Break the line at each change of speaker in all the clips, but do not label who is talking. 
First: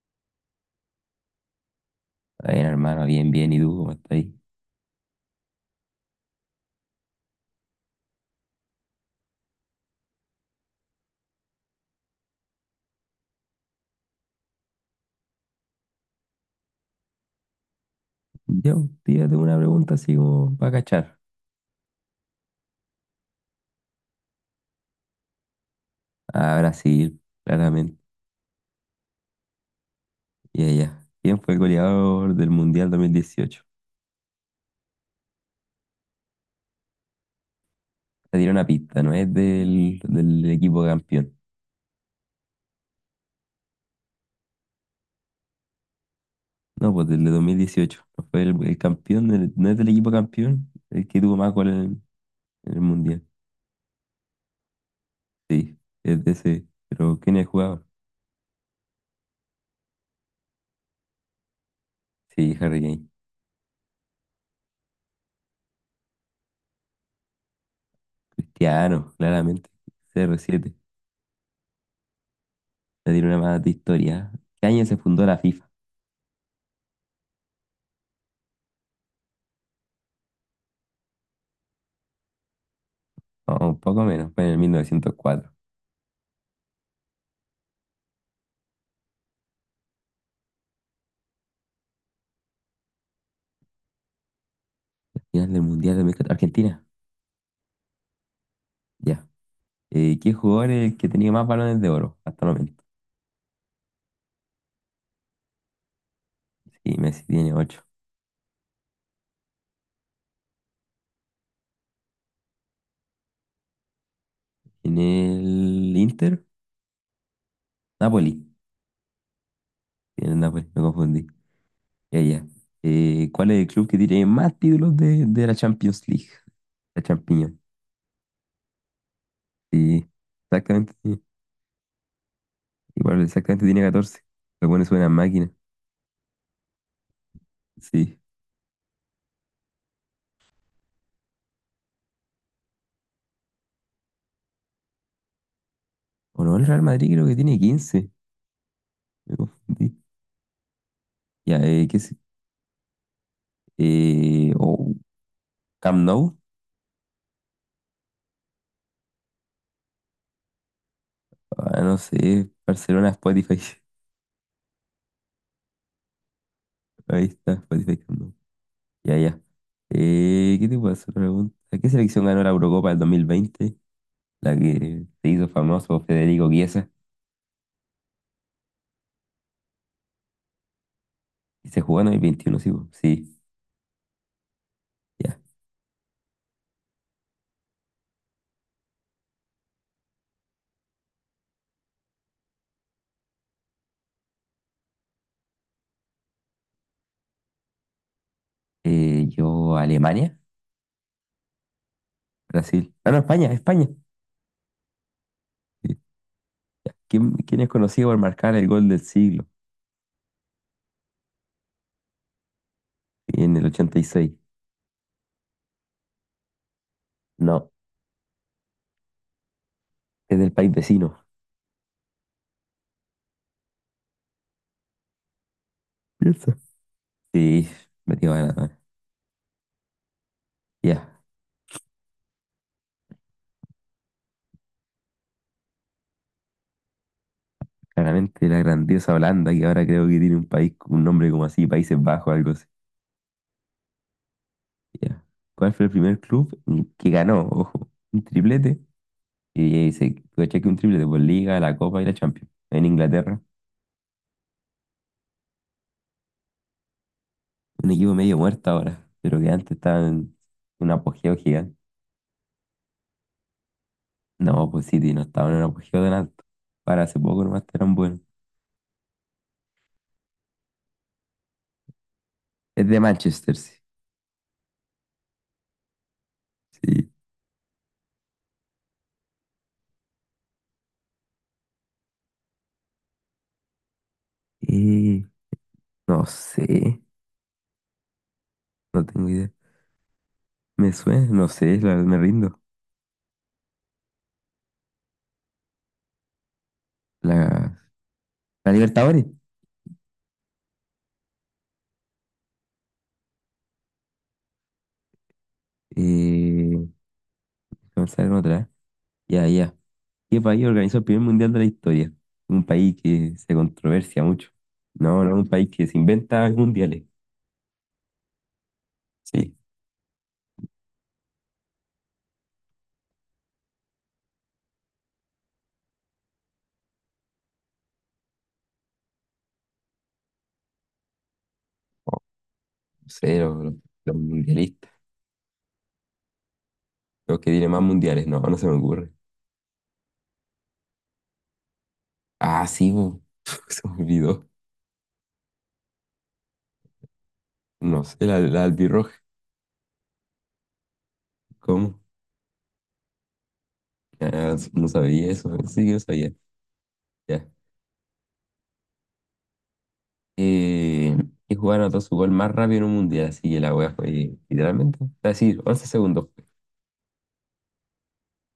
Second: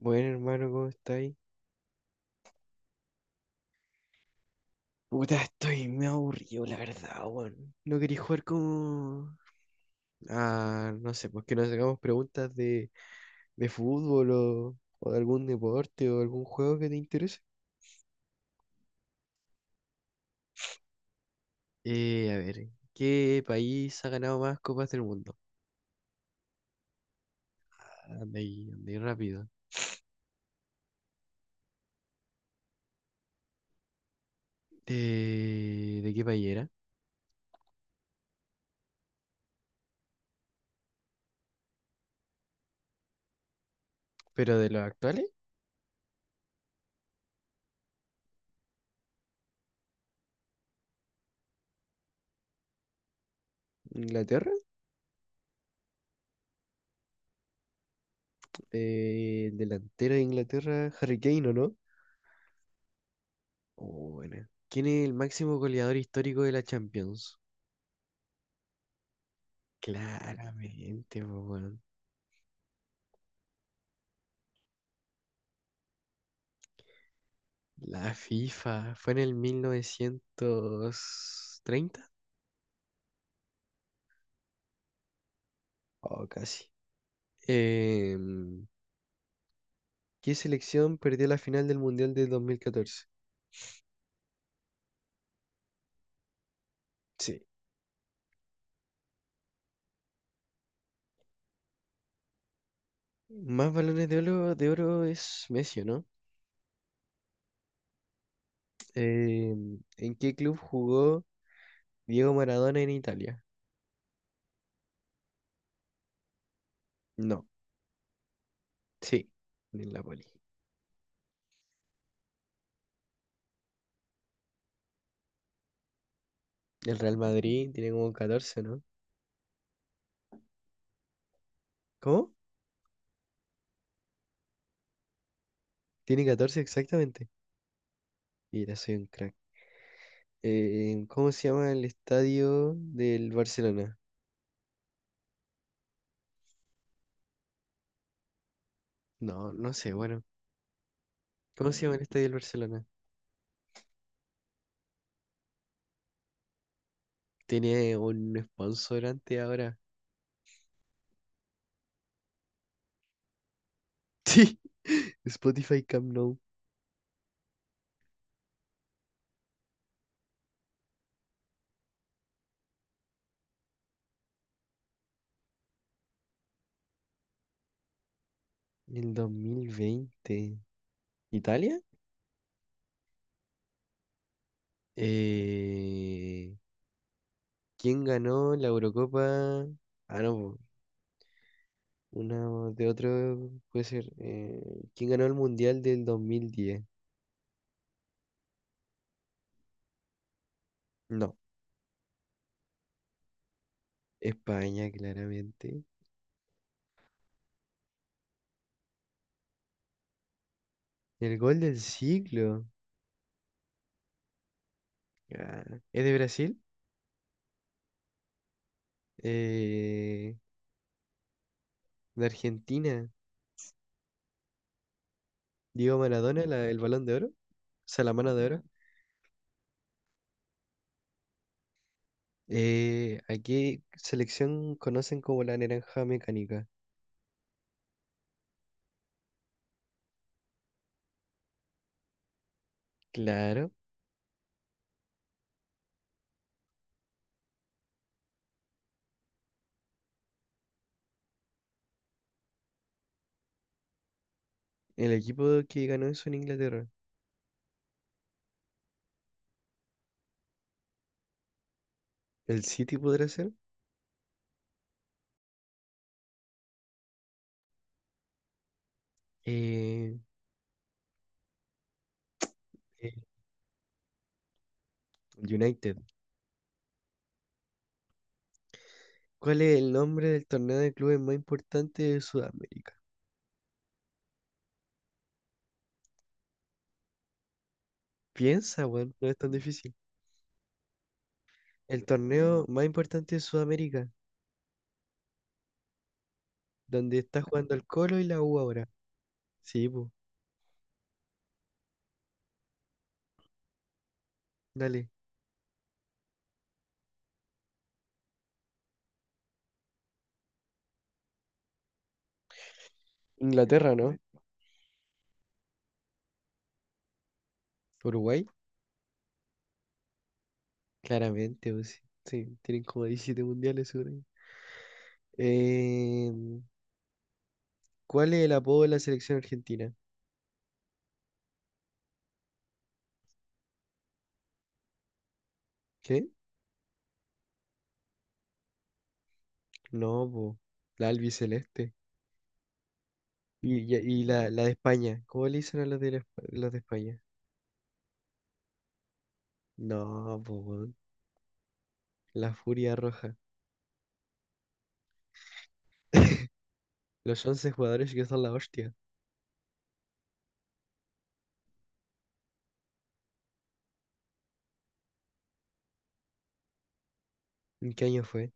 Bueno, hermano, ¿cómo estáis?
Está bien, hermano, bien, bien. ¿Y tú cómo estás ahí?
Puta, estoy me aburrido, la verdad, weón. No quería jugar como... no sé, pues que nos hagamos preguntas de fútbol o de algún deporte o algún juego que te interese.
Yo, tírate una pregunta así como para cachar.
A ver, ¿qué país ha ganado más copas del mundo?
A Brasil, claramente.
Anda ahí rápido.
Y allá. ¿Quién fue el goleador del Mundial 2018?
¿De qué país era?
Te dieron una pista, no es del equipo campeón.
¿Pero de los actuales?
No, pues del de 2018, no fue el campeón, no es del equipo campeón, el que tuvo más goles en el Mundial.
¿Inglaterra?
Sí, es de ese. Pero ¿quién es el jugador?
El delantero de Inglaterra, Harry Kane, ¿o no?
Sí, Harry Kane.
Oh, buena. ¿Quién es el máximo goleador histórico de la Champions?
Cristiano, claramente. Cero siete.
Claramente, po, weón.
Te dieron una más de historia. ¿Qué año se fundó la
La FIFA fue en el 1930
o un poco menos? Fue en el 1904.
o casi. Em, ¿Qué selección perdió la final del Mundial de 2014?
Final del Mundial de dos mil Argentina,
Sí.
ya. ¿Qué jugador es el que tenía más balones de oro hasta el momento?
Más balones de oro es Messi, ¿o ¿no?
Sí, Messi tiene ocho.
¿En qué club jugó Diego Maradona en Italia?
¿En el Inter?
No.
Napoli.
Sí, en el Napoli.
Tiene el Napoli, me confundí. Ya, ya. ¿Cuál es el club que tiene más títulos de la Champions League?
El
La
Real
Champions.
Madrid tiene como 14, ¿no?
Sí, exactamente. Sí.
¿Cómo?
Igual, exactamente tiene 14. Lo pone suena máquina.
Tiene 14 exactamente.
Sí.
Mira, soy un crack. ¿Cómo se llama el estadio del Barcelona?
O no, el Real Madrid creo que tiene 15. Me
No, no sé,
confundí.
bueno.
Ya,
¿Cómo se llama
¿qué
el
es?
estadio del Barcelona?
O Camp Nou.
Tiene un sponsorante ahora.
Ah, no sé, Barcelona, Spotify.
Sí, Spotify Camp Nou.
Ahí está, Spotify. No. Ya, ya. ¿Qué te puedo hacer pregunta? ¿Qué selección ganó la Eurocopa del 2020? La que se hizo famoso Federico Chiesa.
El 2020.
Y
¿Italia?
se jugó en el 21, sí po. Sí, ya.
Eh, ¿Quién ganó la Eurocopa? Ah, no, po, una de otro puede ser. ¿Quién ganó el Mundial del 2010?
Yo, Alemania,
No,
Brasil. Ah, no, España, España.
España, claramente.
Sí. ¿Quién es conocido por marcar el gol del siglo,
El gol del siglo.
en el 86?
Ah, ¿es de Brasil?
No,
eh,
es del país vecino.
de Argentina, Diego Maradona,
Piensa.
el Balón de Oro, o
Sí,
sea, la
me a
mano de oro.
ganar. Ya.
¿A qué selección conocen como la naranja mecánica?
Claramente la grandiosa Holanda, que ahora creo que tiene un país, un nombre como así, Países Bajos, algo así.
Claro,
Ya. ¿Cuál fue el primer club que ganó? Ojo, un triplete. Y ahí dice, coche que un triplete por Liga, la Copa y la Champions. En Inglaterra.
el equipo que ganó eso en Inglaterra.
Un equipo medio muerto ahora, pero que antes estaba en un apogeo gigante.
¿El City podrá ser?
No, pues City no estaba en un apogeo tan alto. Para hace poco nomás eran buenos.
Eh,
Es de
eh,
Manchester, sí.
United.
Sí.
¿Cuál es el nombre del torneo de clubes más importante de Sudamérica?
Y no sé,
Piensa,
no
weón, no
tengo
es tan
idea.
difícil.
Me suena, no sé,
El
me rindo.
torneo más importante de Sudamérica, donde está
La,
jugando el Colo y la U
la
ahora.
Libertadores.
Sí, pues, dale.
Eh, Vamos a ver otra. Ya, ya. ¿Qué país organizó el primer mundial de la historia? Un país que se
Inglaterra, ¿no?
controversia mucho. No, no, un país que se inventa mundiales.
Uruguay.
Sí.
Claramente, pues, sí, sí, tienen como 17 mundiales, seguro. Eh, ¿Cuál es el apodo de la selección argentina?
Oh, no sé, los mundialistas.
¿Qué?
Los que tienen más mundiales. No, no se me ocurre.
No, po, la albiceleste.
Ah, sí, bo. Se me
Y
olvidó.
la de España, ¿cómo le dicen a los de España?
No sé, la albirroja.
No, po, weón,
¿Cómo?
la Furia Roja.
Ah, no sabía eso. Sí que lo sabía.
Los
Ya.
11 jugadores que son la hostia.
Eh, y jugaron anotó su gol más rápido en un mundial. Así que la wea fue literalmente. Es decir, 11 segundos,
¿En qué año fue?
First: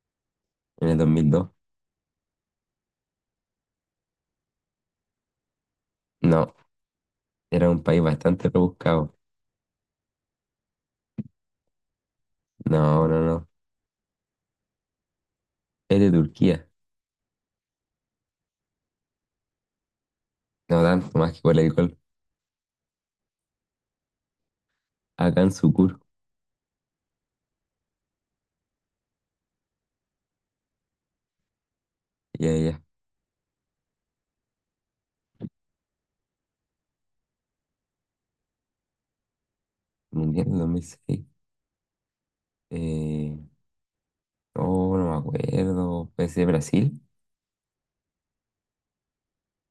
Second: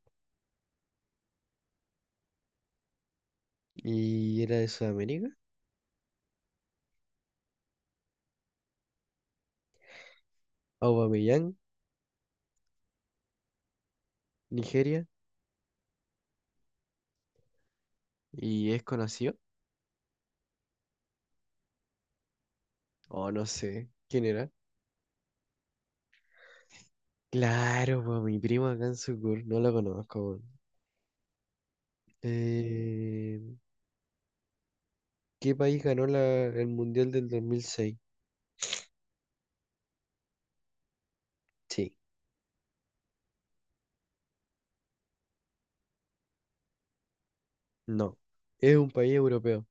en el 2002.
¿Y era de Sudamérica?
No. Era un país bastante rebuscado.
Aubameyang,
No, no, no.
Nigeria.
Es de Turquía.
¿Y es conocido?
No tanto más que por el alcohol.
Oh, no sé. ¿Quién era?
Acá en Sucur.
Claro, po, mi primo acá en Sucur. No lo conozco.
Ya, ya. Ya.
Eh, ¿Qué país ganó el Mundial del 2006?
Mundial del 2006.
Sí,
Eh, oh, no me acuerdo. ¿Puede ser Brasil?
no. ¿Es un país europeo?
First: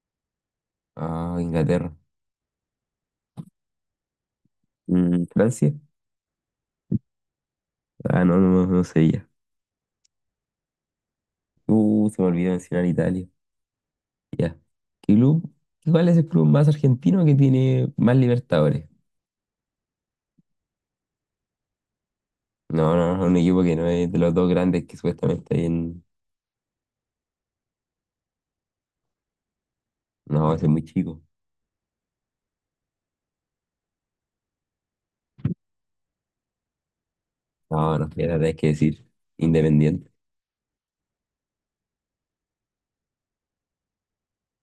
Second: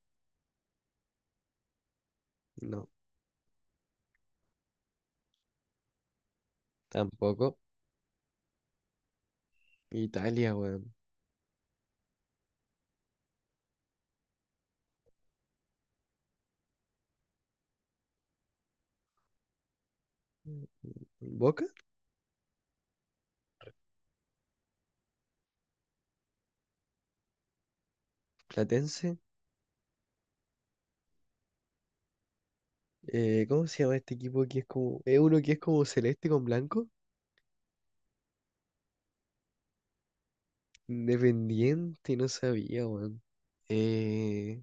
Ah, Inglaterra.
No,
¿Francia?
tampoco.
Ah, no, no, no, no sería.
Italia, weón.
Se me olvidó mencionar Italia. Ya. ¿Qué club? ¿Cuál es el club más argentino que tiene más Libertadores?
¿Boca?
No, no, no, un equipo que no es de los dos grandes que supuestamente hay en...
¿Platense?
No, ese es muy chico.
¿Cómo se llama este equipo que es como... es uno que es como celeste con blanco?
No, no, la verdad es que decir. Independiente.
Independiente, no sabía, weón. Eh,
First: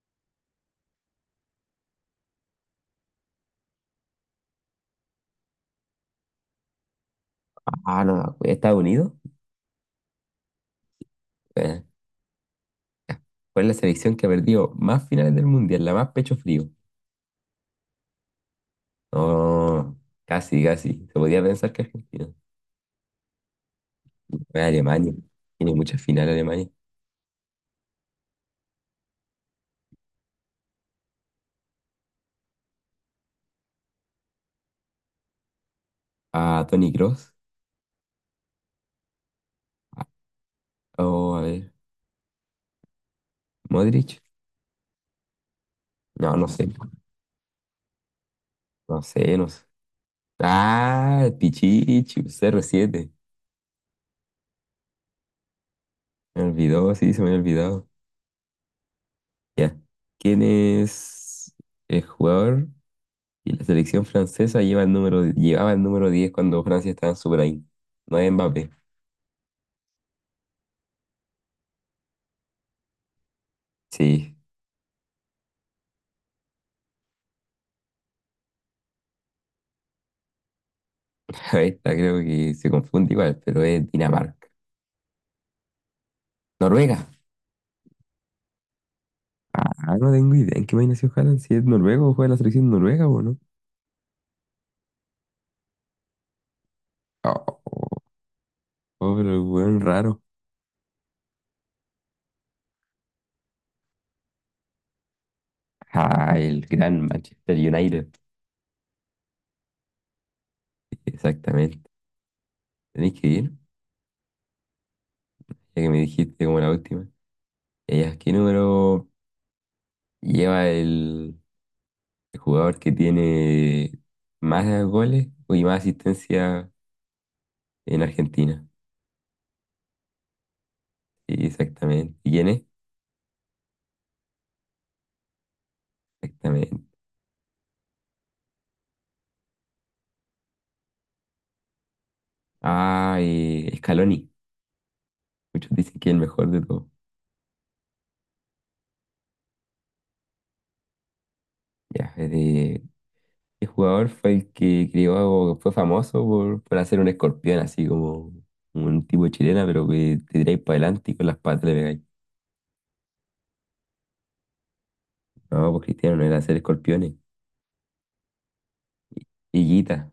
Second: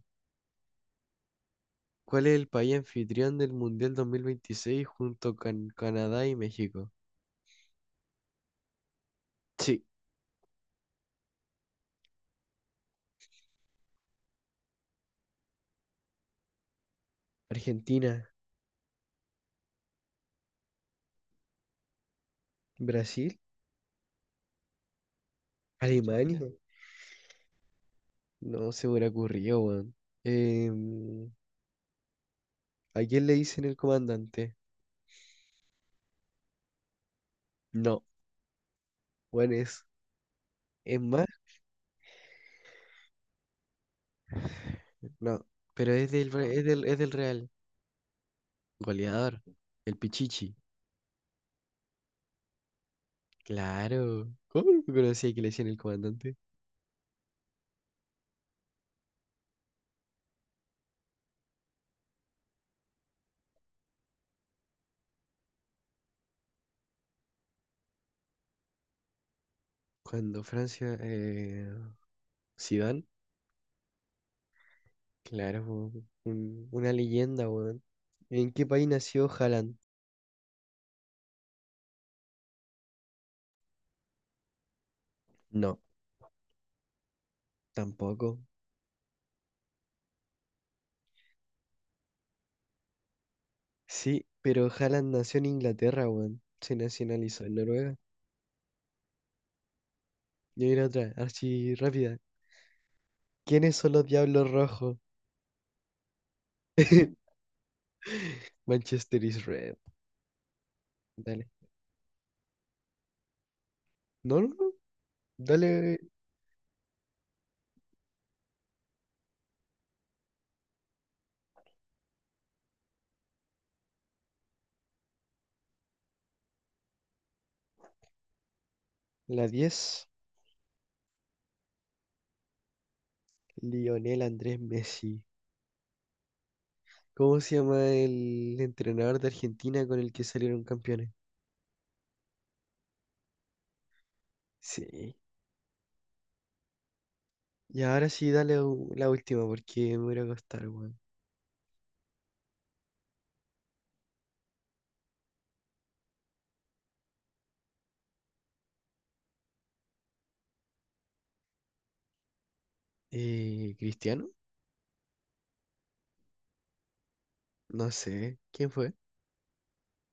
¿Cuál es el país anfitrión del Mundial 2026 junto con Canadá y México?
Ah, no, Estados Unidos.
Sí.
eh, Fue la selección que ha perdido más finales del mundial, la más pecho frío.
Argentina,
No, casi, casi. Se podía pensar que Argentina.
Brasil,
Fue Alemania. Tiene muchas finales
Alemania.
Alemania.
No se me hubiera ocurrido, weón. Em, ¿A quién le dicen el comandante?
Ah, Toni Kroos.
No, bueno, es más,
O, a ver, Modric.
no, pero
No, no
Es
sé.
es del Real.
No sé,
Goleador,
no sé.
el Pichichi.
Ah, Pichichi, 07.
Claro. ¿Cómo no conocía que le decían el comandante?
Me olvidó, sí, se me había olvidado. Ya. ¿Quién es el jugador? Y la selección francesa lleva el número, llevaba el número 10 cuando Francia estaba en su prime. No es Mbappé.
Cuando Francia, Zidane,
Sí,
claro, po, una leyenda, weón. ¿En qué país nació Haaland?
esta creo que se confunde igual, pero es Dinamarca.
No,
Noruega.
tampoco.
Ah, no tengo idea en qué país nació Haaland, si es noruego juega en la selección noruega o no.
Sí, pero Haaland nació en Inglaterra, weón. Se
Oh,
nacionalizó en Noruega.
oh, oh, pero el weón raro.
Yo iré otra, así rápida. ¿Quiénes son los diablos rojos?
Ah, el gran Manchester United.
Manchester is red. Dale.
Exactamente. Tenéis que ir,
No, no, no.
ya que
Dale
me dijiste como la última. ¿Qué número lleva el jugador que tiene más goles y más asistencia en Argentina?
la 10.
Sí, exactamente. ¿Y quién es?
Lionel Andrés Messi.
Exactamente.
¿Cómo se llama el entrenador de Argentina con el que salieron campeones?
Ah, Scaloni.
Sí.
Muchos dicen que es el mejor de todos.
Y ahora sí, la última porque me voy a ir a acostar, weón.
Ya, ¿qué jugador fue el que creó, fue famoso por hacer un escorpión así como un tipo de chilena, pero que te tiráis para adelante y con las patas le pegáis?
¿Cristiano?
No, pues Cristiano no era hacer escorpiones.
No sé. ¿Quién fue?
Higuita,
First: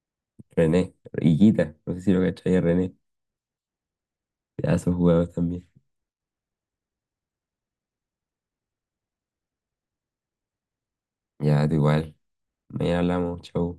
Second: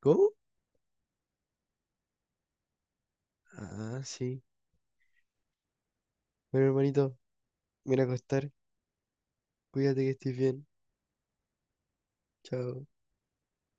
¿Cómo?
René, Higuita, no sé si lo cachai a René.
Ah, sí.
Pedazo de jugador también.
Bueno, hermanito, me voy a acostar. Cuídate que estés bien.
Ya, da igual.
Chao.
Mañana hablamos, chau.